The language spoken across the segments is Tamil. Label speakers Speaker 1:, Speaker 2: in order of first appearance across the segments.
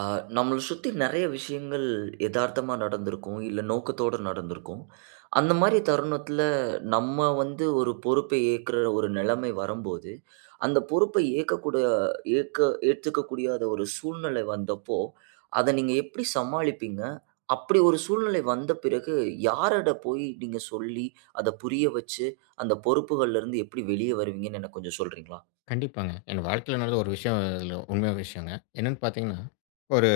Speaker 1: ஆ, நம்மள சுத்தி நெறைய விஷயங்கள் எதார்த்தமா நடந்திருக்கும். இல்ல நோக்கத்தோட நடந்திருக்கும். அந்த மாரி தருணத்துல நம்ம வந்து ஒரு பொறுப்பை ஏற்கிற ஒரு நிலைமை வரும்போது, அந்த பொறுப்பை ஏற்கக்கூடிய ஏற்க ஏத்துக்கக்கூடியாத ஒரு சூழ்நிலை வந்தப்போ, அத நீங்க எப்படி சமாளிப்பீங்க? அப்படி ஒரு சூழ்நிலை வந்த பிறகு யாரிட போய் நீங்க சொல்லி, அத புரிய வச்சு, அந்த பொறுப்புகள்ல இருந்து எப்படி வெளிய வருவீங்கன்னு எனக்கு கொஞ்சம் சொல்றீங்களா?
Speaker 2: கண்டிப்பாங்க. என் வாழ்க்கையில நடந்த ஒரு விஷயம் இதுல உண்மையான விஷயங்க. என்னன்னு பார்த்தீங்கன்னா, ஒரு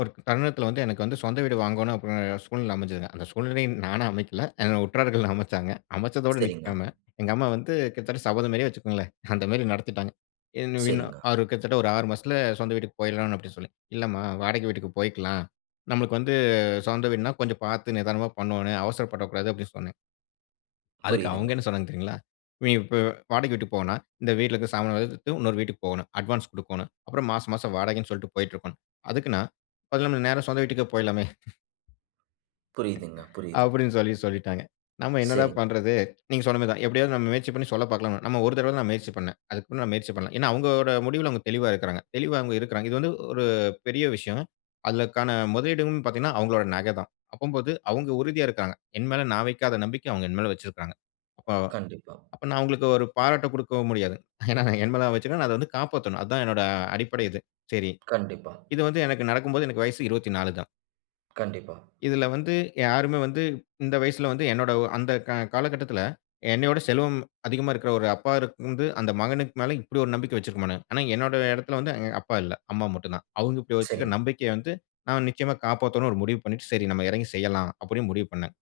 Speaker 2: ஒரு தருணத்தில வந்து எனக்கு வந்து சொந்த வீடு வாங்கணும் அப்படிங்கிற சூழ்நிலை அமைஞ்சதுங்க. அந்த சூழ்நிலையை நானா அமைக்கல. என்னோட உற்றார்கள் அமைச்சாங்க. அமைச்சதோட
Speaker 1: சரிங்க,
Speaker 2: நிக்காம, எங்க அம்மா வந்து கிட்டத்தட்ட சபதம் மாரியே வச்சுக்கோங்களேன். அந்த மாரி நடத்திட்டாங்க. என்ன இன்னும்
Speaker 1: சரிங்க.
Speaker 2: ஒரு கிட்டத்தட்ட ஒரு 6 மாசத்துல சொந்த வீட்டுக்கு போயிடலாம்னு அப்படின்னு சொல்லி. இல்லம்மா வாடகை வீட்டுக்கு போய்க்கலாம். நம்மளுக்கு வந்து சொந்த வீடுனா கொஞ்சம் பார்த்து நிதானமா பண்ணணும். அவசரப்படக்கூடாது அப்படின்னு சொன்னாங்க. அதுக்கு
Speaker 1: புரியுதுங்க,
Speaker 2: அவங்க என்ன சொன்னாங்க தெரியுங்களா? நீ இப்ப வாடகை வீட்டுக்கு போனா, இந்த வீட்ல இருக்க சாமான் எடுத்து இன்னொரு வீட்டுக்கு போகணும். அட்வான்ஸ் குடுக்கோணும். அப்புறம் மாசம் மாசம் வாடகைன்னு சொல்லிட்டு போயிட்டு இருக்கோணும். அதுக்கு நான் பதில் நம்ம நேரா சொந்த வீட்டுக்கே போயிடலாமே!
Speaker 1: புரியுதுங்க, புரியுது.
Speaker 2: அப்படின்னு சொல்லி சொல்லிட்டாங்க. நம்ம என்னடா
Speaker 1: சரி.
Speaker 2: பண்றது? நீங்க சொன்ன மாரி தான். எப்படியாவது நம்ம முயற்சி பண்ணி சொல்ல பார்க்கலாம். நம்ம ஒரு தடவ தான் நான் முயற்சி பண்ணேன். அதுக்கப்புறம் நான் முயற்சி பண்ணல. ஏன்னா அவங்களோட முடிவுல அவங்க தெளிவா இருக்கிறாங்க. தெளிவா அவங்க இருக்கிறாங்க. இது வந்து ஒரு பெரிய விஷயம். அதுக்கான முதலீடுன்னு பார்த்தீங்கன்னா, அவங்களோட நகை தான். அப்பம்போது அவங்க உறுதியா இருக்காங்க. என் மேல நான் வைக்காத நம்பிக்கை அவங்க என் மேல வச்சிருக்காங்க. அப்போ
Speaker 1: கண்டிப்பா,
Speaker 2: அப்ப நான் உங்களுக்கு ஒரு பாராட்ட குடுக்கவும் முடியாது. ஏன்னா நான் என் மேல வச்சுருக்கேன். நான் அத வந்து காப்பாத்தணும். அதான் என்னோட அடிப்படை இது. சரி.
Speaker 1: கண்டிப்பா,
Speaker 2: இது வந்து எனக்கு நடக்கும்போது எனக்கு வயசு 24 தான்.
Speaker 1: கண்டிப்பா.
Speaker 2: இதுல வந்து யாருமே வந்து இந்த வயசுல வந்து என்னோட அந்த காலகட்டத்துல என்னையோட செல்வம் அதிகமா இருக்கிற ஒரு அப்பா இருந்து அந்த மகனுக்கு மேல இப்படி ஒரு நம்பிக்கை வச்சிருக்க மாட்டாங்க. ஆனா என்னோட இடத்துல வந்து எங்க அப்பா இல்ல. அம்மா மட்டும் தான். அவங்க இப்படி வச்சுருக்க
Speaker 1: சரிங்க,
Speaker 2: நம்பிக்கைய வந்து நான் நிச்சயமா காப்பாத்தணும்னு ஒரு முடிவு பண்ணிட்டு, சரி நம்ம இறங்கி செய்யலாம் அப்படின்னு முடிவு பண்ணேன்.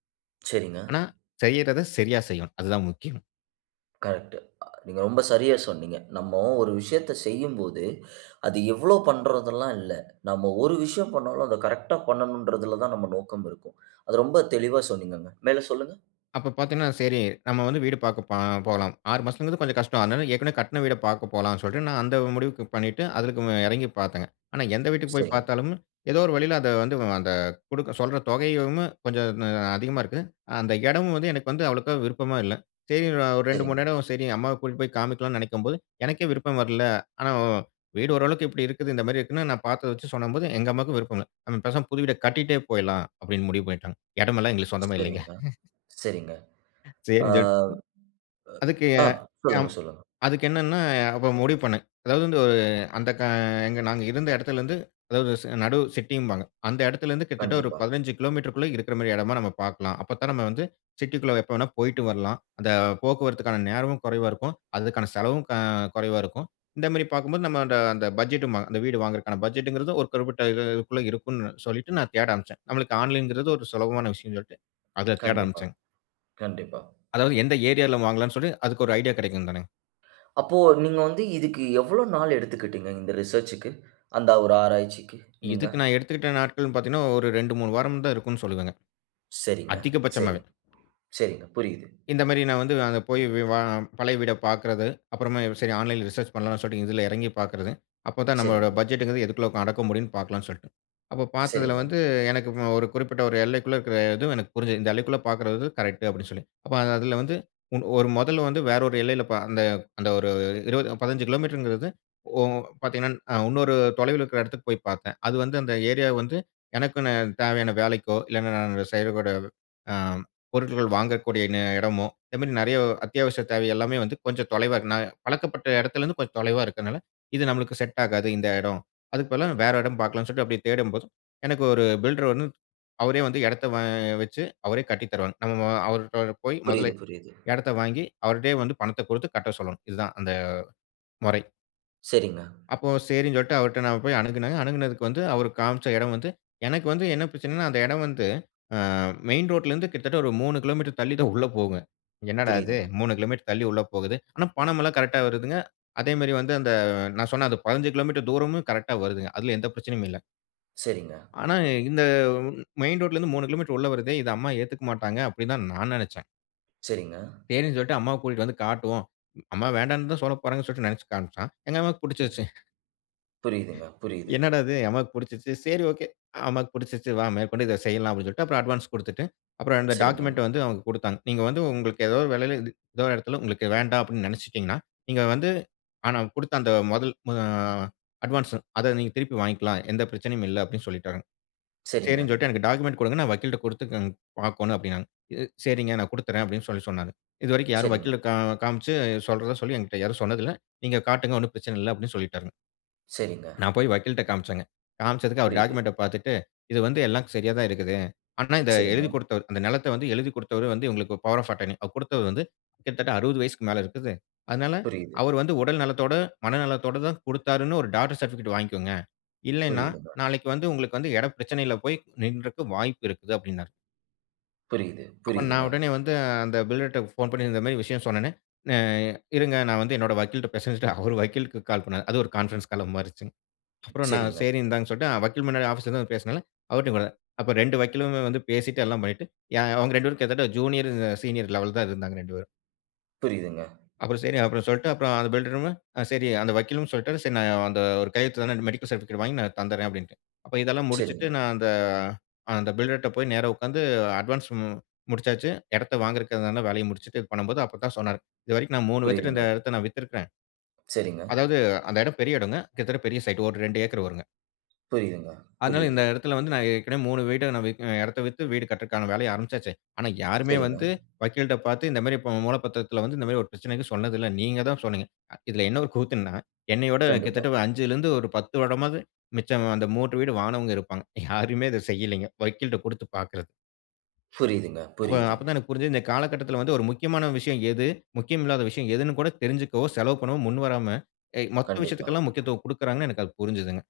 Speaker 1: சரிங்க.
Speaker 2: ஆனா செய்யறத சரியா செய்யணும். அதுதான் முக்கியம்.
Speaker 1: கரெக்ட்டு. நீங்க ரொம்ப சரியா சொன்னீங்க. நம்ம ஒரு விஷயத்த செய்யும்போது, அது எவ்ளோ பண்றதெல்லாம் இல்ல. நம்ம ஒரு விஷயம் பண்ணாலும், அத கரெக்ட்டா பண்ணணுன்றதுல தான் நம்ம நோக்கம் இருக்கும். அது ரொம்ப தெளிவா சொன்னீங்கங்க. மேல சொல்லுங்க.
Speaker 2: அப்ப பார்த்தீங்கன்னா, சரி நம்ம வந்து வீடு பார்க்க போலாம். 6 மாசங்கிறது கொஞ்சம் கஷ்டம். அதனால ஏற்கனவே கட்டுன வீட பார்க்க போலான்னு சொல்லிட்டு, நான் அந்த முடிவுக்கு பண்ணிட்டு, அதுக்கு இறங்கி பார்த்தேங்க. ஆனா, எந்த வீட்டுக்கு போய்
Speaker 1: சரிங்க,
Speaker 2: பார்த்தாலும், ஏதோ ஒரு வழியில அத வந்து அந்த குடுக்க சொல்ற தொகையும் கொஞ்சம் அதிகமா இருக்கு. அந்த இடமும் வந்து எனக்கு வந்து அவ்வளோக்கா விருப்பமா இல்ல. சரி ஒரு 2,
Speaker 1: சரிங்க,
Speaker 2: 3 இடம் சரி அம்மாவ கூட்டிட்டு போய் காமிக்கலாம்னு நினைக்கும்போது, எனக்கே விருப்பம் வரல. ஆனா, வீடு ஓரளவுக்கு இப்படி இருக்குது, இந்த மாரி இருக்குன்னு நான் பார்த்தத வச்சு சொன்னம்போது, எங்க அம்மாவுக்கும் விருப்பம் இல்ல. நம்ம பேசாம புது வீட கட்டிட்டே போயிடலாம் அப்படின்னு முடிவு பண்ணிட்டாங்க. இடமெல்லாம் எங்களுக்கு சொந்தமே இல்லைங்க.
Speaker 1: சரிங்க, சரிங்க. ஆ,
Speaker 2: சரின்னு சொல்லி அதுக்கு
Speaker 1: ஆ, சொல்லுங்க,
Speaker 2: அம்
Speaker 1: சொல்லுங்க.
Speaker 2: அதுக்கு என்னன்னா, அப்ப முடிவு பண்ணேன். அதாவது வந்து ஒரு அந்த எங்க நாங்க இருந்த இடத்துலருந்து, அதாவது நடு சிட்டிம்பாங்க. அந்த இடத்துலருந்து கிட்டத்தட்ட ஒரு
Speaker 1: கண்டிப்பா,
Speaker 2: 15 கிலோமீட்டருக்குள்ள இருக்கிற மாரி இடமா நம்ம பார்க்கலாம். அப்பத்தான் நம்ம வந்து சிட்டிக்குள்ள எப்ப வேணா போயிட்டு வரலாம். அந்த போக்குவரத்துக்கான நேரமும் குறைவா இருக்கும். அதுக்கான செலவும் குறைவா இருக்கும். இந்த மாரி பார்க்கும்போது நம்ம அந்த அந்த பட்ஜெட்டும்பாங்க. அந்த வீடு வாங்குறதுக்கான பட்ஜெட்டுங்கிறது ஒரு குறிப்பிட்ட இது இதுக்குள்ள இருக்கும்ன்னு சொல்லிட்டு நான் தேட ஆரம்பிச்சேன். நம்மளுக்கு ஆன்லைன்ங்கிறது ஒரு சுலபமான விஷயம்ன்னு சொல்லிட்டு, அதுல தேட
Speaker 1: கண்டிப்பா,
Speaker 2: ஆரம்பிச்சேங்க.
Speaker 1: கண்டிப்பா.
Speaker 2: அதாவது எந்த ஏரியால வாங்கலாம்ன்னு சொல்லி அதுக்கு ஒரு ஐடியா கிடைக்கும் தானே!
Speaker 1: அப்போ நீங்க வந்து இதுக்கு எவ்ளோ நாள் எடுத்துக்கிட்டீங்க இந்த ரிசர்ச்சுக்கு? அந்த ஒரு ஆராய்ச்சிக்கு நீங்க?
Speaker 2: இதுக்கு நான் எடுத்துக்கிட்ட நாட்கள்ன்னு பார்த்தீங்கன்னா, ஒரு 2, 3 வாரம் தான் இருக்கும்ன்னு சொல்லுவேங்க.
Speaker 1: சரிங்க, சரி.
Speaker 2: அதிகபட்சமாவே.
Speaker 1: சரிங்க. புரியுது.
Speaker 2: இந்த மாரி நான் வந்து அங்க போய் வி வா பழைய வீட பார்க்குறது. அப்புறமா சரி ஆன்லைன்ல ரிசர்ச் பண்ணலாம்னு சொல்லிட்டு இதுல இறங்கி பார்க்குறது. அப்ப தான் நம்மளோட
Speaker 1: சரிங்க,
Speaker 2: பட்ஜெட்ங்கிறது எதுக்குள்ள அடக்க முடியும்ன்னு பார்க்கலாம்னு சொல்லிட்டு. அப்ப பார்த்ததுல
Speaker 1: சரிங்க.
Speaker 2: வந்து எனக்கு ஒரு குறிப்பிட்ட ஒரு எல்லைக்குள்ள இருக்கிற இதுவும் எனக்கு புரிஞ்சது. இந்த எல்லைக்குள்ள பார்க்குறது கரெக்ட் அப்படின்னு சொல்லி. அப்ப அதுல வந்து உன் ஒரு முதல்ல வந்து வேற ஒரு எல்லையில அந்த அந்த ஒரு 20 15 கிலோமீட்டர்ங்கிறது ஒ பார்த்தீங்கன்னா, இன்னொரு தொலைவில இருக்கிற இடத்துக்கு போய் பார்த்தேன். அது வந்து அந்த ஏரியா வந்து எனக்கு நான் தேவையான வேலைக்கோ, இல்லன்னா நான் செய்யக்கூடிய அ பொருட்கள் வாங்கக்கூடிய இடமோ, இந்த மாரி நெறைய அத்தியாவசிய தேவை எல்லாமே வந்து கொஞ்சம் தொலைவா இருக்கு. நான் பழக்கப்பட்ட இடத்துலருந்து கொஞ்சம் தொலைவா இருக்கனால, இது நம்மளுக்கு செட் ஆகாது இந்த இடம். அதுக்கு பதிலா வேற இடம் பார்க்கலாம்னு சொல்லிட்டு அப்படி தேடும்போது, எனக்கு ஒரு பில்டர் வந்து அவரே வந்து இடத்த வச்சு அவரே கட்டி தருவாங்க. நம்ம அவர்ட்ட போய் முதல்ல
Speaker 1: புரியுது, புரியுது.
Speaker 2: இடத்த வாங்கி, அவர்ட்டயே வந்து பணத்த குடுத்து கட்ட சொல்லணும். இதுதான் அந்த முறை.
Speaker 1: சரிங்க.
Speaker 2: அப்போ சரின்னு சொல்லிட்டு அவர்ட்ட நான் போய் அணுகுனேங்க. அணுகுனதுக்கு வந்து அவரு காமிச்ச இடம் வந்து எனக்கு வந்து என்ன பிரச்சனைன்னா, அந்த இடம் வந்து அ மெயின் ரோட்லருந்து கிட்டத்தட்ட ஒரு 3 கிலோமீட்டர் தள்ளி தான் உள்ள போகுங்க. என்னடா இது
Speaker 1: புரியுதுங்க.
Speaker 2: 3 கிலோமீட்டர் தள்ளி உள்ள போகுது. ஆனா பணமெல்லாம் கரெக்ட்டா வருதுங்க. அதேமாரி வந்து அந்த நான் சொன்ன அந்த 15 கிலோமீட்டர் தூரமும் கரெக்ட்டா வருதுங்க. அதுல எந்த பிரச்சனையும் இல்ல.
Speaker 1: சரிங்க,
Speaker 2: ஆனா இந்த மெயின் ரோட்லருந்து 3 கிலோமீட்டர் உள்ள வருதே! இத அம்மா ஏத்துக்க மாட்டாங்க அப்பிடின்னு தான் நான் நினச்சேன்.
Speaker 1: சரிங்க.
Speaker 2: சரின்னு சொல்லிட்டு அம்மாவ கூட்டிட்டு வந்து காட்டுவோம். அம்மா வேண்டான்னு தான் சொல்லப் போறாங்கன்னு சொல்லிட்டு நினச்சு காமிச்சான். எங்க அம்மாவுக்கு
Speaker 1: சரி.
Speaker 2: பிடிச்சிருச்சுங்க.
Speaker 1: புரியுதுங்க. புரியுது.
Speaker 2: என்னடா இது! அம்மாக்கு புடிச்சிருச்சு. சரி ஓகே. அம்மாக்கு புடிச்சிருச்சு. வா மேற்கொண்டு இத செய்யலாம் அப்படின்னு சொல்லிட்டு, அப்புறம் அட்வான்ஸ் குடுத்துட்டு, அப்புறம் அந்த
Speaker 1: சரிங்க,
Speaker 2: டாக்குமெண்ட்ட வந்து அவங்க குடுத்தாங்க. நீங்க வந்து உங்களுக்கு ஏதோ ஒரு வேலையில இது ஏதோ ஒரு இடத்துல உங்களுக்கு வேண்டாம் அப்படின்னு நெனச்சுட்டீங்கன்னா, நீங்க வந்து ஆனா குடுத்த அந்த முதல் அட்வான்ஸ் அத நீங்க திருப்பி வாங்கிக்கலாம். எந்த பிரச்சனையும் இல்ல அப்படின்னு சொல்லிட்டாங்க.
Speaker 1: சரிங்க,
Speaker 2: சரின்னு சொல்லிட்டு எனக்கு டாக்குமெண்ட் குடுங்க. நான் வக்கீல்ட்ட குடுத்து பாக்கணும் அப்படின்னாங்க. இ சரிங்க நான் குடுத்துறேன் அப்படின்னு சொல்லி சொன்னாங்க. இதுவரைக்கும் யாரும்
Speaker 1: சரிங்க,
Speaker 2: வக்கீல காமிச்சு சொல்றதா சொல்லி என்கிட்ட யாரும் சொன்னதில்ல. நீங்க காட்டுங்க ஒண்ணும் பிரச்சனை இல்ல அப்படின்னு சொல்லிட்டாருங்க.
Speaker 1: சரிங்க.
Speaker 2: நான் போய் வக்கீல்ட்ட காமிச்சேங்க. காமிச்சதுக்கு அவர்
Speaker 1: புரியுது.
Speaker 2: டாக்குமெண்ட்ட பார்த்துட்டு, "இது வந்து எல்லாம் சரியா தான் இருக்குது. ஆனா இத
Speaker 1: சரிங்க.
Speaker 2: எழுதி குடுத்தவர் அந்த நிலத்த வந்து எழுதி குடுத்தவரு வந்து இவங்களுக்கு பவர் ஆஃப் அட்டர்னி அவர் குடுத்தவர் வந்து கிட்டத்தட்ட 60 வயசுக்கு மேல இருக்குது. அதனால
Speaker 1: புரியுது.
Speaker 2: அவர் வந்து உடல் நலத்தோட, மனநலத்தோட தான் குடுத்தாருன்னு ஒரு டாட்டர் சர்டிஃபிகேட் வாங்கிக்கோங்க. இல்லைன்னா,
Speaker 1: புரியுதுங்க.
Speaker 2: நாளைக்கு வந்து உங்களுக்கு வந்து இட பிரச்சனையில போய் நின்றக்கு வாய்ப்பு இருக்குது" அப்டின்னாரு.
Speaker 1: புரியுது.
Speaker 2: அப்ப நான்
Speaker 1: புரியுதுங்க.
Speaker 2: உடனே வந்து அந்த பில்டர்ட்ட ஃபோன் பண்ணி இந்த மாரி விஷயம் சொன்னோனே, "அ இருங்க நான் வந்து என்னோட வக்கீல்ட்ட பேசுறேன்னு" சொல்லிட்டு அவரு வக்கீலுக்கு கால் பண்ணாரு. அது ஒரு கான்ஃபரன்ஸ் காலா மாறிச்சுங்க. அப்புறம் நான்
Speaker 1: சரிங்க.
Speaker 2: சரி இந்தாங்கன்னு சொல்லிட்டு, வக்கீல் முன்னாடி ஆஃபீஸ்ல வந்து பேசினால, அவர்ட்டயும் கூட அப்ப 2 வக்கீலுமே வந்து பேசிட்டு எல்லாம் பண்ணிட்டு, அவங்க 2 பேரும் கிட்டத்தட்ட ஜூனியர், சீனியர் லெவல் தான் இருந்தாங்க 2 பேரும்.
Speaker 1: புரியுதுங்க.
Speaker 2: அப்புறம் சரி அப்புறம் சொல்லிட்டு அப்புறம் அந்த பில்டரும் சரி அந்த வக்கீலும் சொல்லிட்டாரு, சரி நான் அந்த ஒரு கையெழுத்து தானே மெடிக்கல் சர்டிஃபிகேட் வாங்கி நான் தந்துர்றேன் அப்படின்ட்டு. அப்ப இதெல்லாம் முடிச்சுட்டு
Speaker 1: சரிங்க.
Speaker 2: நான் அந்த அந்த பில்டர்ட்ட போய் நேரா உட்கார்ந்து அட்வான்ஸ் முடிச்சாச்சு. இடத்த வாங்குறதுக்கான வேலைய முடிச்சுட்டு இது பண்ணும்போது அப்பதான் சொன்னாரு. "இதுவரைக்கும் நான் 3 பேத்துட்ட இந்த
Speaker 1: புரியுதுங்க.
Speaker 2: இடத்த நான் வித்துருக்கிறேன்."
Speaker 1: சரிங்க.
Speaker 2: அதாவது அந்த இடம் பெரிய இடங்க. கிட்டத்தட்ட பெரிய சைட். ஒரு 2 ஏக்கர் வருங்க.
Speaker 1: புரியுதுங்க.
Speaker 2: அதனால
Speaker 1: புரியுது.
Speaker 2: இந்த இடத்துல வந்து நான் ஏற்கனவே 3 வீட்ட நான் இடத்த வித்து வீடு கட்டுறக்கான வேலைய ஆரம்பிச்சாச்சு. ஆனா, யாருமே
Speaker 1: சரிங்க.
Speaker 2: வந்து வக்கீல்ட்ட பார்த்து இந்த மாரி இப்ப மூல பத்திரத்தில வந்து இந்த மாரி ஒரு பிரச்சனைக்கு சொன்னதில்ல. நீங்க தான் சொன்னீங்க. இதுல என்ன ஒரு கூத்துன்னா, என்னையோட
Speaker 1: கண்டிப்பா.
Speaker 2: கிட்டத்தட்ட 5லிருந்து ஒரு 10 வருடமாவது மிச்சம் அந்த 3 வீடு வாங்கினவங்க இருப்பாங்க. யாருமே இத செய்யலைங்க. வக்கீல்ட்ட குடுத்து பார்க்கிறது.
Speaker 1: புரியுதுங்க.
Speaker 2: அப்ப
Speaker 1: புரியுது.
Speaker 2: அப்ப தான் எனக்கு புரிஞ்சது இந்த காலகட்டத்தில வந்து ஒரு முக்கியமான விஷயம் எது? முக்கியம் இல்லாத விஷயம் எதுன்னு கூட தெரிஞ்சுக்கவோ, செலவு பண்ணவோ முன்வராம, மொத்த
Speaker 1: கண்டிப்பா.
Speaker 2: விஷயத்துக்கெல்லாம் முக்கியத்துவம் குடுக்குறாங்கன்னு எனக்கு அது புரிஞ்சுதுங்க.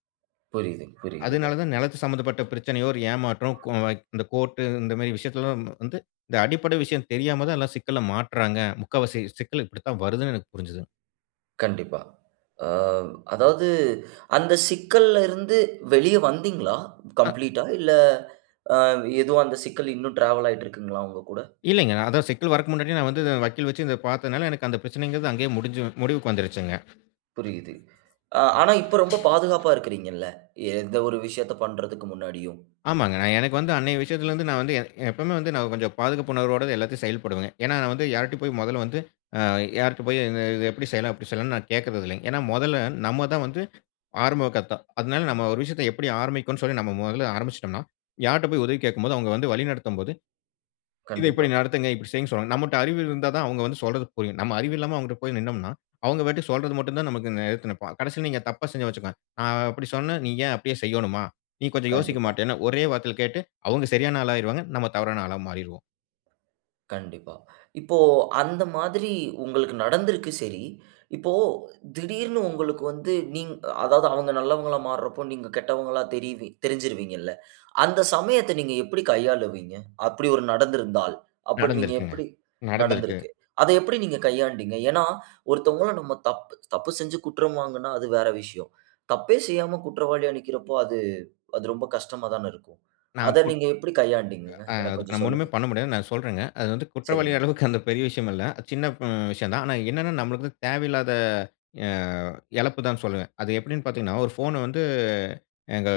Speaker 1: புரியுது, புரியுதுங்க.
Speaker 2: அதனால தான் நிலத்து சம்மந்தப்பட்ட பிரச்சனையோ, ஒரு ஏமாற்றம், இந்த கோர்ட்டு இந்த மாரி விஷயத்துலலாம் வந்து இந்த அடிப்படை விஷயம் தெரியாம தான் எல்லாம் சிக்கல்ல மாட்றாங்க. முக்காவாசி சிக்கல் இப்படித்தான் வருதுன்னு எனக்கு புரிஞ்சுது.
Speaker 1: கண்டிப்பா. அ அதாவது அந்த சிக்கல்ல இருந்து வெளிய வந்தீங்களா?
Speaker 2: அ
Speaker 1: கம்ப்ளீட்டா? இல்ல அ எதுவும் அந்த சிக்கல் இன்னும் டிராவல் ஆயிட்டு இருக்குங்களா உங்க கூட?
Speaker 2: இல்லைங்க. நான் அதான் சிக்கல் வரக்கு முன்னாடியே நான் வந்து இத வக்கீல் வச்சு இத பார்த்ததுனால எனக்கு அந்த பிரச்சனைங்கிறது அங்கேயே முடிஞ்சு முடிவுக்கு வந்துருச்சுங்க.
Speaker 1: புரியுது. ஆனா இப்ப ரொம்ப பாதுகாப்பா இருக்கிறீங்கல்ல? எந்த ஒரு விஷயத்த பண்றதுக்கு முன்னாடியும்.
Speaker 2: ஆமாங்க. நான் எனக்கு வந்து அன்னைய விஷயத்துலருந்து நான் வந்து எப்பவுமே வந்து நான் கொஞ்சம் பாதுகாப்பு உணர்வோட எல்லாத்தையும் செயல்படுவேங்க. ஏன்னா நான் வந்து யார்ட்டயும் போய் முதல்ல வந்து அ யார்ட்ட போய் இந்த- இது எப்படி செய்யலாம்? அப்படி செய்யலாம்ன்னு நான் கேட்கறது இல்லைங்க. ஏன்னா முதல்ல நம்ம தான் வந்து ஆரம்ப கத்த அதனால நம்ம ஒரு விஷயத்த எப்படி ஆரம்பிக்கணும்னு சொல்லி நம்ம முதல்ல ஆரம்பிச்சுட்டோம்னா, யார்ட்ட போய் உதவி கேட்கும்போது, அவங்க வந்து வழிநடத்தும்போது, "இத
Speaker 1: கண்டிப்பா,
Speaker 2: இப்படி நடத்துங்க, இப்படி செய்யுங்கன்னு" சொல்லுவாங்க. நம்மட்ட அறிவு இருந்தா தான் அவங்க வந்து சொல்றது புரியும். நம்ம அறிவு இல்லாம அவங்கட்ட போய் நின்னோம்னா, அவங்க பாட்டுக்கு சொல்றது மட்டும் தான் நமக்கு எதிர்த்து நிப்பான். கடைசியில நீங்க தப்பா செஞ்சா வச்சுக்கோங்க, "நான் அப்படி சொன்னேன், நீ ஏன் அப்படியே செய்யணுமா? நீ கொஞ்சம் யோசிக்க
Speaker 1: கண்டிப்பா.
Speaker 2: மாட்டியான்னு" ஒரே வார்த்தையில கேட்டு, அவங்க சரியான ஆளா ஆயிருவாங்க. நம்ம தவறான ஆளா மாறிருவோம்.
Speaker 1: கண்டிப்பா. இப்போ அந்த மாதிரி உங்களுக்கு நடந்திருக்கு சரி. இப்போ திடீர்னு உங்களுக்கு வந்து அதாவது அவங்க நல்லவங்களா மாறுறப்போ, நீங்க கெட்டவங்களா தெரிஞ்சிருவீங்கல்ல. அந்த சமயத்த நீங்க எப்படி கையாளுவீங்க? அப்படி ஒரு நடந்திருந்தால், அப்படி நீங்க
Speaker 2: நடந்திருக்குங்க.
Speaker 1: எப்படி
Speaker 2: நடந்திருக்கு.
Speaker 1: நடந்திருக்கு. அத எப்படி நீங்க கையாண்டீங்க? ஏன்னா, ஒருத்தவங்கள நம்ம தப்பு தப்பு செஞ்சு குற்றம் வாங்குனா அது வேற விஷயம். தப்பே செய்யாம குற்றவாளியா நிக்கிறப்போ, அது அது ரொம்ப கஷ்டமா தான இருக்கும்.
Speaker 2: நான்
Speaker 1: அத
Speaker 2: கூட்
Speaker 1: நீங்க எப்படி கையாண்டீங்கங்க? எனக்கு
Speaker 2: அதுக்கு
Speaker 1: கொஞ்சம்
Speaker 2: நம்ம ஒண்ணுமே
Speaker 1: சொல்லுங்க.
Speaker 2: பண்ண முடியாது. நான் சொல்றேங்க. அது வந்து குற்றவாளி
Speaker 1: சரிங்க,
Speaker 2: அளவுக்கு அந்த பெரிய விஷயம் இல்ல. அது சின்ன விஷயம் தான். ஆனா என்னன்னா, நம்மளுக்கு வந்து தேவையில்லாத அ இழப்பு தான் சொல்லுவேன். அது எப்படின்னு பார்த்தீங்கன்னா, ஒரு ஃபோன வந்து எங்க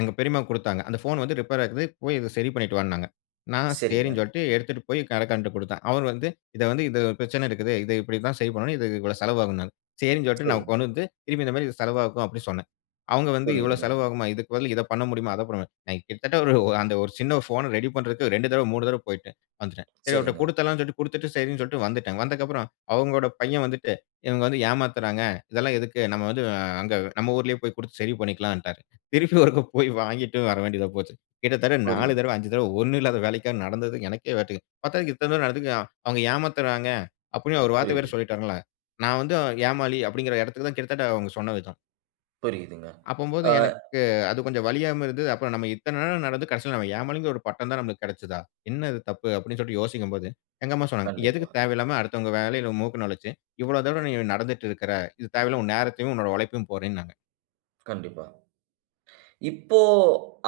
Speaker 2: எங்க பெரியம்மாக்கு குடுத்தாங்க. அந்த ஃபோன் வந்து ரிப்பேர் ஆகுது. போய் இத சரி பண்ணிட்டு வான்னாங்க. நான்
Speaker 1: சரிங்க.
Speaker 2: சரின்னு சொல்லிட்டு எடுத்துட்டு போய் கடைக்காரன்ட்ட குடுத்தேன். அவர் வந்து இத வந்து இது பிரச்சனை இருக்குது. இத இப்படி தான் சரி பண்ணணும். இது இவ்வளோ செலவாகும்னாங்க. சரின்னு சொல்லிட்டு நான்
Speaker 1: சரிங்க.
Speaker 2: கொண்டு வந்து திருப்பி இந்த மாரி இது செலவாகும் அப்படின்னு சொன்னேன். அவங்க வந்து இவ்வளோ
Speaker 1: புரியுதுங்க.
Speaker 2: செலவாகுமா? இதுக்கு பதில் இத பண்ண முடியுமா? அத பண்ண நான் கிட்டத்தட்ட ஒரு அந்த ஒரு சின்ன ஃபோன ரெடி பண்றதுக்கு 2 தடவ, 3 தடவ போயிட்டேன். வந்துட்டேன். சரி அவர்ட்ட
Speaker 1: சரிங்க.
Speaker 2: குடுத்தரலாம்னு சொல்லிட்டு குடுத்துட்டு சரின்னு சொல்லிட்டு வந்துட்டேன். வந்ததுக்கப்புறம் அவங்களோட பையன் வந்துட்டு, "இவங்க வந்து ஏமாத்துறாங்க. இதெல்லாம் எதுக்கு? நம்ம வந்து அங்க நம்ம ஊர்லயே போய் குடுத்து சரி பண்ணிக்கலான்ட்டாரு." திருப்பி ஒருக்க போய் வாங்கிட்டு வர வேண்டியதா போச்சு. கிட்டத்தட்ட 4
Speaker 1: புரியுது,
Speaker 2: தடவ, 5 தடவ ஒண்ணும் இல்லாத வேலைக்கா நடந்தது எனக்கே வேட்டுக்கு. பார்த்தா இத்தன தூரம் நடந்துக்கு அவங்க ஏமாத்துறாங்க அப்படின்னு ஒரு வார்த்தை வேற
Speaker 1: புரியுது,
Speaker 2: சொல்லிட்டாருங்களா. நான் வந்து ஏமாளி அப்படிங்கிற இடத்துக்கு தான் கிட்டத்தட்ட அவங்க சொன்ன விதம்.
Speaker 1: புரியுதுங்க.
Speaker 2: அப்பம்போது
Speaker 1: ஆ,
Speaker 2: எனக்கு அது கொஞ்சம் வலியாம இருந்தது. அப்புறம் நம்ம இத்தன நேரம் நடந்து கடைசியில நம்ம ஏமாளிங்கிற ஒரு பட்டம் தான் நம்மளுக்கு கிடைச்சதா? என்ன இது தப்பு? அப்படின்னு சொல்லிட்டு யோசிக்கும்போது, எங்க அம்மா சொன்னாங்க.
Speaker 1: கண்டிப்பா,
Speaker 2: எதுக்கு தேவையில்லாம அடுத்தவங்க வேலையில மூக்க நுழைச்சு, இவ்வளோ தூரம் நீ நடந்துட்டு இருக்கிற? இது தேவையில்லாம உன் நேரத்தையும், உன்னோட உழைப்பையும் போறேன்னாங்க.
Speaker 1: கண்டிப்பா. இப்போ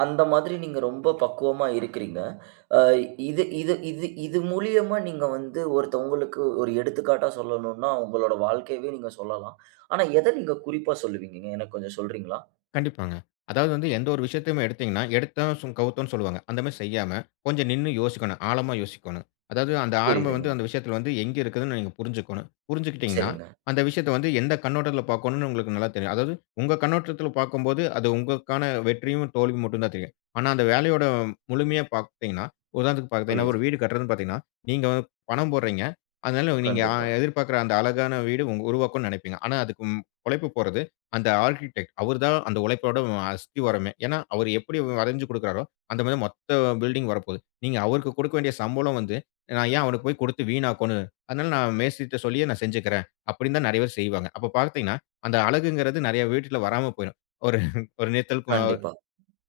Speaker 1: அந்த மாதிரி நீங்க ரொம்ப பக்குவமா இருக்கிறீங்க. அ இது இது இது இது மூலியமா நீங்க வந்து ஒருத்தவங்களுக்கு ஒரு எடுத்துக்காட்டா சொல்லணும்னா, உங்களோட வாழ்க்கையவே நீங்க சொல்லலாம். ஆனா, எத நீங்க குறிப்பா சொல்லுவீங்கங்க? எனக்கு கொஞ்சம் சொல்றீங்களா?
Speaker 2: கண்டிப்பாங்க. அதாவது வந்து எந்த ஒரு விஷயத்தையுமே எடுத்தீங்கன்னா, எடுத்தோம் கவுத்தோம்ன்னு சொல்லுவாங்க. அந்த மாரி செய்யாம, கொஞ்சம் நின்னு யோசிக்கணும். ஆழமா யோசிக்கணும். அதாவது அந்த ஆரம்பம்
Speaker 1: புரியுதுங்க.
Speaker 2: வந்து அந்த விஷயத்துல வந்து எங்க இருக்குதுன்னு நீங்க புரிஞ்சுக்கணும். புரிஞ்சுக்கிட்டீங்கன்னா,
Speaker 1: சரிங்க.
Speaker 2: அந்த விஷயத்த வந்து எந்த கண்ணோட்டத்துல பார்க்கணும்னு உங்களுக்கு நல்லா தெரியும். அதாவது உங்க கண்ணோட்டத்துல பார்க்கும்போது, அது உங்களுக்கான வெற்றியும், தோல்வியும் மட்டும் தான் தெரியும். ஆனா அந்த வேலையோட முழுமையா பார்த்தீங்கன்னா, உதாரணத்துக்கு பார்த்தீங்கன்னா,
Speaker 1: புரியுது.
Speaker 2: ஒரு வீடு கட்டுறதுன்னு பார்த்தீங்கன்னா, நீங்க வந்து பணம் போடுறீங்க. அதனால நீங்க
Speaker 1: கண்டிப்பா,
Speaker 2: எதிர்பார்க்குற அந்த அழகான வீடு உருவாக்கும்னு நினைப்பீங்க. ஆனா அதுக்கு உழைப்பு போறது அந்த ஆர்க்கிடெக்ட். அவர் தான் அந்த உழைப்போட அஸ்திவாரமே. ஏன்னா, அவரு எப்படி வரைஞ்சு குடுக்குறாரோ, அந்த மாரி மொத்த பில்டிங் வரப்போது. நீங்க அவருக்கு கொடுக்க வேண்டிய சம்பளம் வந்து, நான் ஏன் அவருக்கு போய் கொடுத்து வீணாக்கணும்? அதனால நான் மேஸ்திரிட்ட சொல்லியே நான் செஞ்சுக்கிறேன். அப்படின்னு தான் நெறைய பேர் செய்வாங்க. அப்ப பார்த்தீங்கன்னா, அந்த அழகுங்கிறது நெறைய வீட்ல வராம போயிரும். ஒரு ஒரு நிறுத்தல்
Speaker 1: கண்டிப்பா,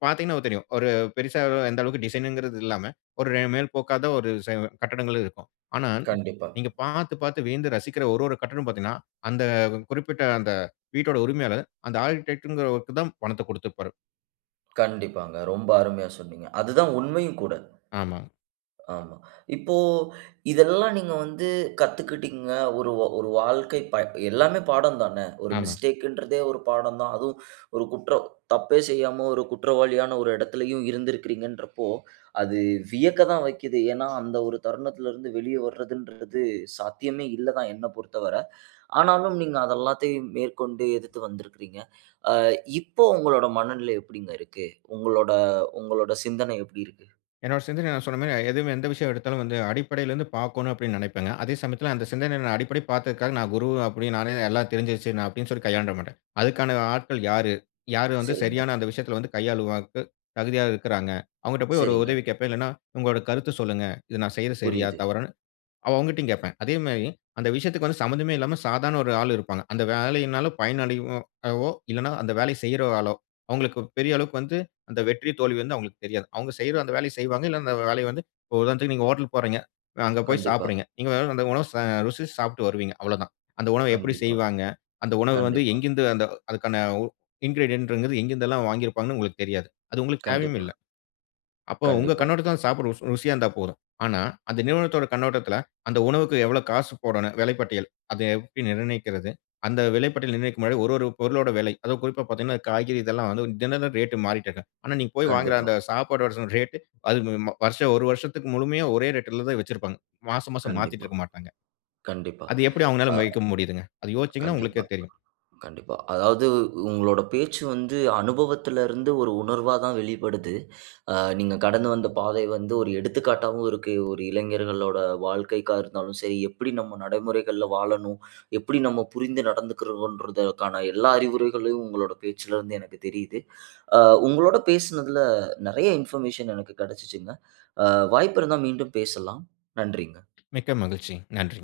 Speaker 2: பார்த்தீங்கன்னா தெரியும். ஒரு பெருசா எந்த அளவுக்கு டிசைனுங்கிறது இல்லாம, மேல் போக்காத ஒரு ச கட்டடங்களும் இருக்கும். ஆனா,
Speaker 1: கண்டிப்பா,
Speaker 2: நீங்க பார்த்து, பார்த்து வியந்து ரசிக்கிற ஒரு ஒரு கட்டடமும் பார்த்தீங்கன்னா, அந்த குறிப்பிட்ட அந்த வீட்டோட உரிமையாளர், அந்த ஆர்க்கிடெக்ட்டுங்கிறவருக்கு தான் பணத்த குடுத்துருப்பாரு.
Speaker 1: கண்டிப்பாங்க. ரொம்ப அருமையா சொன்னீங்க. அதுதான் உண்மையும் கூட.
Speaker 2: ஆமாங்க,
Speaker 1: ஆமா. இப்போ இதெல்லாம் நீங்க வந்து கத்துக்கிட்டீங்க. ஒரு வாழ்க்கை ப எல்லாமே பாடம் தான. ஒரு
Speaker 2: ஆமாங்க.
Speaker 1: மிஸ்டேக்குன்றதே ஒரு பாடம் தான். அதுவும் ஒரு குற்றம் தப்பே செய்யாம ஒரு குற்றவாளியான ஒரு இடத்துலயும் இருந்திருக்கிறீங்கன்றப்போ, அது வியக்க தான் வைக்குது. ஏன்னா, அந்த ஒரு தருணத்திலருந்து வெளிய வர்றதுன்றது சாத்தியமே இல்ல தான் என்ன பொறுத்தவர. ஆனாலும் நீங்க அத எல்லாத்தையும் மேற்கொண்டு எதிர்த்து வந்திருக்கிறீங்க. அ இப்போ உங்களோட மனநிலை எப்படிங்க இருக்கு? உங்களோட உங்களோட சிந்தனை எப்படி இருக்கு?
Speaker 2: என்னோட சிந்தனை நான் சொன்ன மாரி எதுவும் எந்த விஷயம் எடுத்தாலும் வந்து அடிப்படையிலேருந்து பார்க்கணும் அப்படின்னு நினைப்பேங்க. அதே சமயத்தில அந்த சிந்தனை நான் அடிப்படை பார்த்ததுக்காக நான் குரு அப்படி நானே எல்லாம் தெரிஞ்சிருச்சு நான் அப்படின்னு சொல்லி கையாண்ட மாட்டேன். அதுக்கான ஆட்கள் யாரு? யாரு வந்து
Speaker 1: சரிங்க,
Speaker 2: சரியான அந்த விஷயத்தில வந்து கையாளுவாக்கு தகுதியா இருக்கிறாங்க? அவங்ககிட்ட போய் ஒரு
Speaker 1: சரிங்க.
Speaker 2: உதவி கேட்பேன். இல்லைன்னா, உங்களோட கருத்து சொல்லுங்க. இது நான் செய்றது சரியா?
Speaker 1: புரியுது.
Speaker 2: தவறா? அவங்கட்டயும் கேட்பேன். அதே மாரி, அந்த விஷயத்துக்கு வந்து சம்மந்தமே இல்லாம சாதாரண ஒரு ஆள் இருப்பாங்க. அந்த வேலையினால பயனடைவோ அவோ இல்லன்னா அந்த வேலைய செய்ற ஆளோ, அவங்களுக்கு பெரிய அளவுக்கு வந்து அந்த வெற்றி, தோல்வி வந்து அவங்களுக்கு தெரியாது. அவங்க செய்ற அந்த வேலைய செய்வாங்க. இல்ல அந்த வேலைய வந்து இப்போ உதாரணத்துக்கு நீங்க ஹோட்டல் போறீங்க. அங்க போய்
Speaker 1: கண்டிப்பா,
Speaker 2: சாப்பிடுறீங்க. நீங்க வெறும் அந்த உணவு ருசிச்சு சாப்பிட்டு வருவீங்க. அவ்வளோதான். அந்த உணவ எப்படி
Speaker 1: கண்டிப்பா,
Speaker 2: செய்வாங்க? அந்த உணவு வந்து
Speaker 1: கண்டிப்பா,
Speaker 2: எங்கிருந்து அந்த அதுக்கான இன்கிரீடியன்ட்ங்கிறது எங்கிருந்தெல்லாம் வாங்கியிருப்பாங்கன்னு உங்களுக்கு தெரியாது. அது உங்களுக்கு தேவையும்
Speaker 1: கண்டிப்பா,
Speaker 2: இல்ல. அப்போ உங்க
Speaker 1: கண்டிப்பா,
Speaker 2: கண்ணோட்டத்துல சாப்பாடு ருசி ருசியா இருந்தா போதும். ஆனா, அந்த நிறுவனத்தோட கண்ணோட்டத்துல அந்த உணவுக்கு எவ்வளோ காசு போடணும், விலைப்பட்டியல். அத எப்படி நிர்ணயிக்கிறது? அந்த விலைப்பட்டியல் நிர்ணயிக்கும் முன்னாடி ஒரு, ஒரு பொருளோட விலை. அதுவும் குறிப்பா பார்த்தீங்கன்னா, காய்கறி இதெல்லாம் வந்து தினம் ரேட்டு மாறிட்டே இருக்கும். ஆனா, நீங்க போய் வாங்குற
Speaker 1: கண்டிப்பா,
Speaker 2: அந்த சாப்பாடோட ரேட்டு அது ம ம- வருஷம் 1 வருஷத்துக்கு முழுமையா ஒரே ரேட்ல தான் வச்சிருப்பாங்க. மாசம், மாசம் மாத்திட்டு
Speaker 1: கண்டிப்பா,
Speaker 2: இருக்க மாட்டாங்க.
Speaker 1: கண்டிப்பா.
Speaker 2: அது எப்படி அவங்களால
Speaker 1: அ
Speaker 2: வைக்க முடியுதுங்க? அது யோசிச்சீங்கன்னா
Speaker 1: கண்டிப்பா,
Speaker 2: உங்களுக்கே தெரியும்.
Speaker 1: கண்டிப்பா. அதாவது உங்களோட பேச்சு வந்து அனுபவத்திலருந்து ஒரு உணர்வா தான் வெளிப்படுது. நீங்க கடந்து வந்த பாதை வந்து ஒரு எடுத்துக்காட்டாவும் இருக்கு. ஒரு இளைஞர்களோட வாழ்க்கைக்கா இருந்தாலும் சரி, எப்படி நம்ம நடைமுறைகள்ல வாழணும், எப்படி நம்ம புரிந்து நடந்துக்கிறோன்றதற்கான எல்லா அறிவுரைகளையும் உங்களோட பேச்சிலருந்து எனக்கு தெரியுது. அ உங்களோட பேசுனதுல நெறைய இன்ஃபர்மேஷன் எனக்கு கெடைச்சுச்சுங்க. அ வாய்ப்பு இருந்தா மீண்டும் பேசலாம். நன்றிங்க.
Speaker 2: மிக்க மகிழ்ச்சி. நன்றி.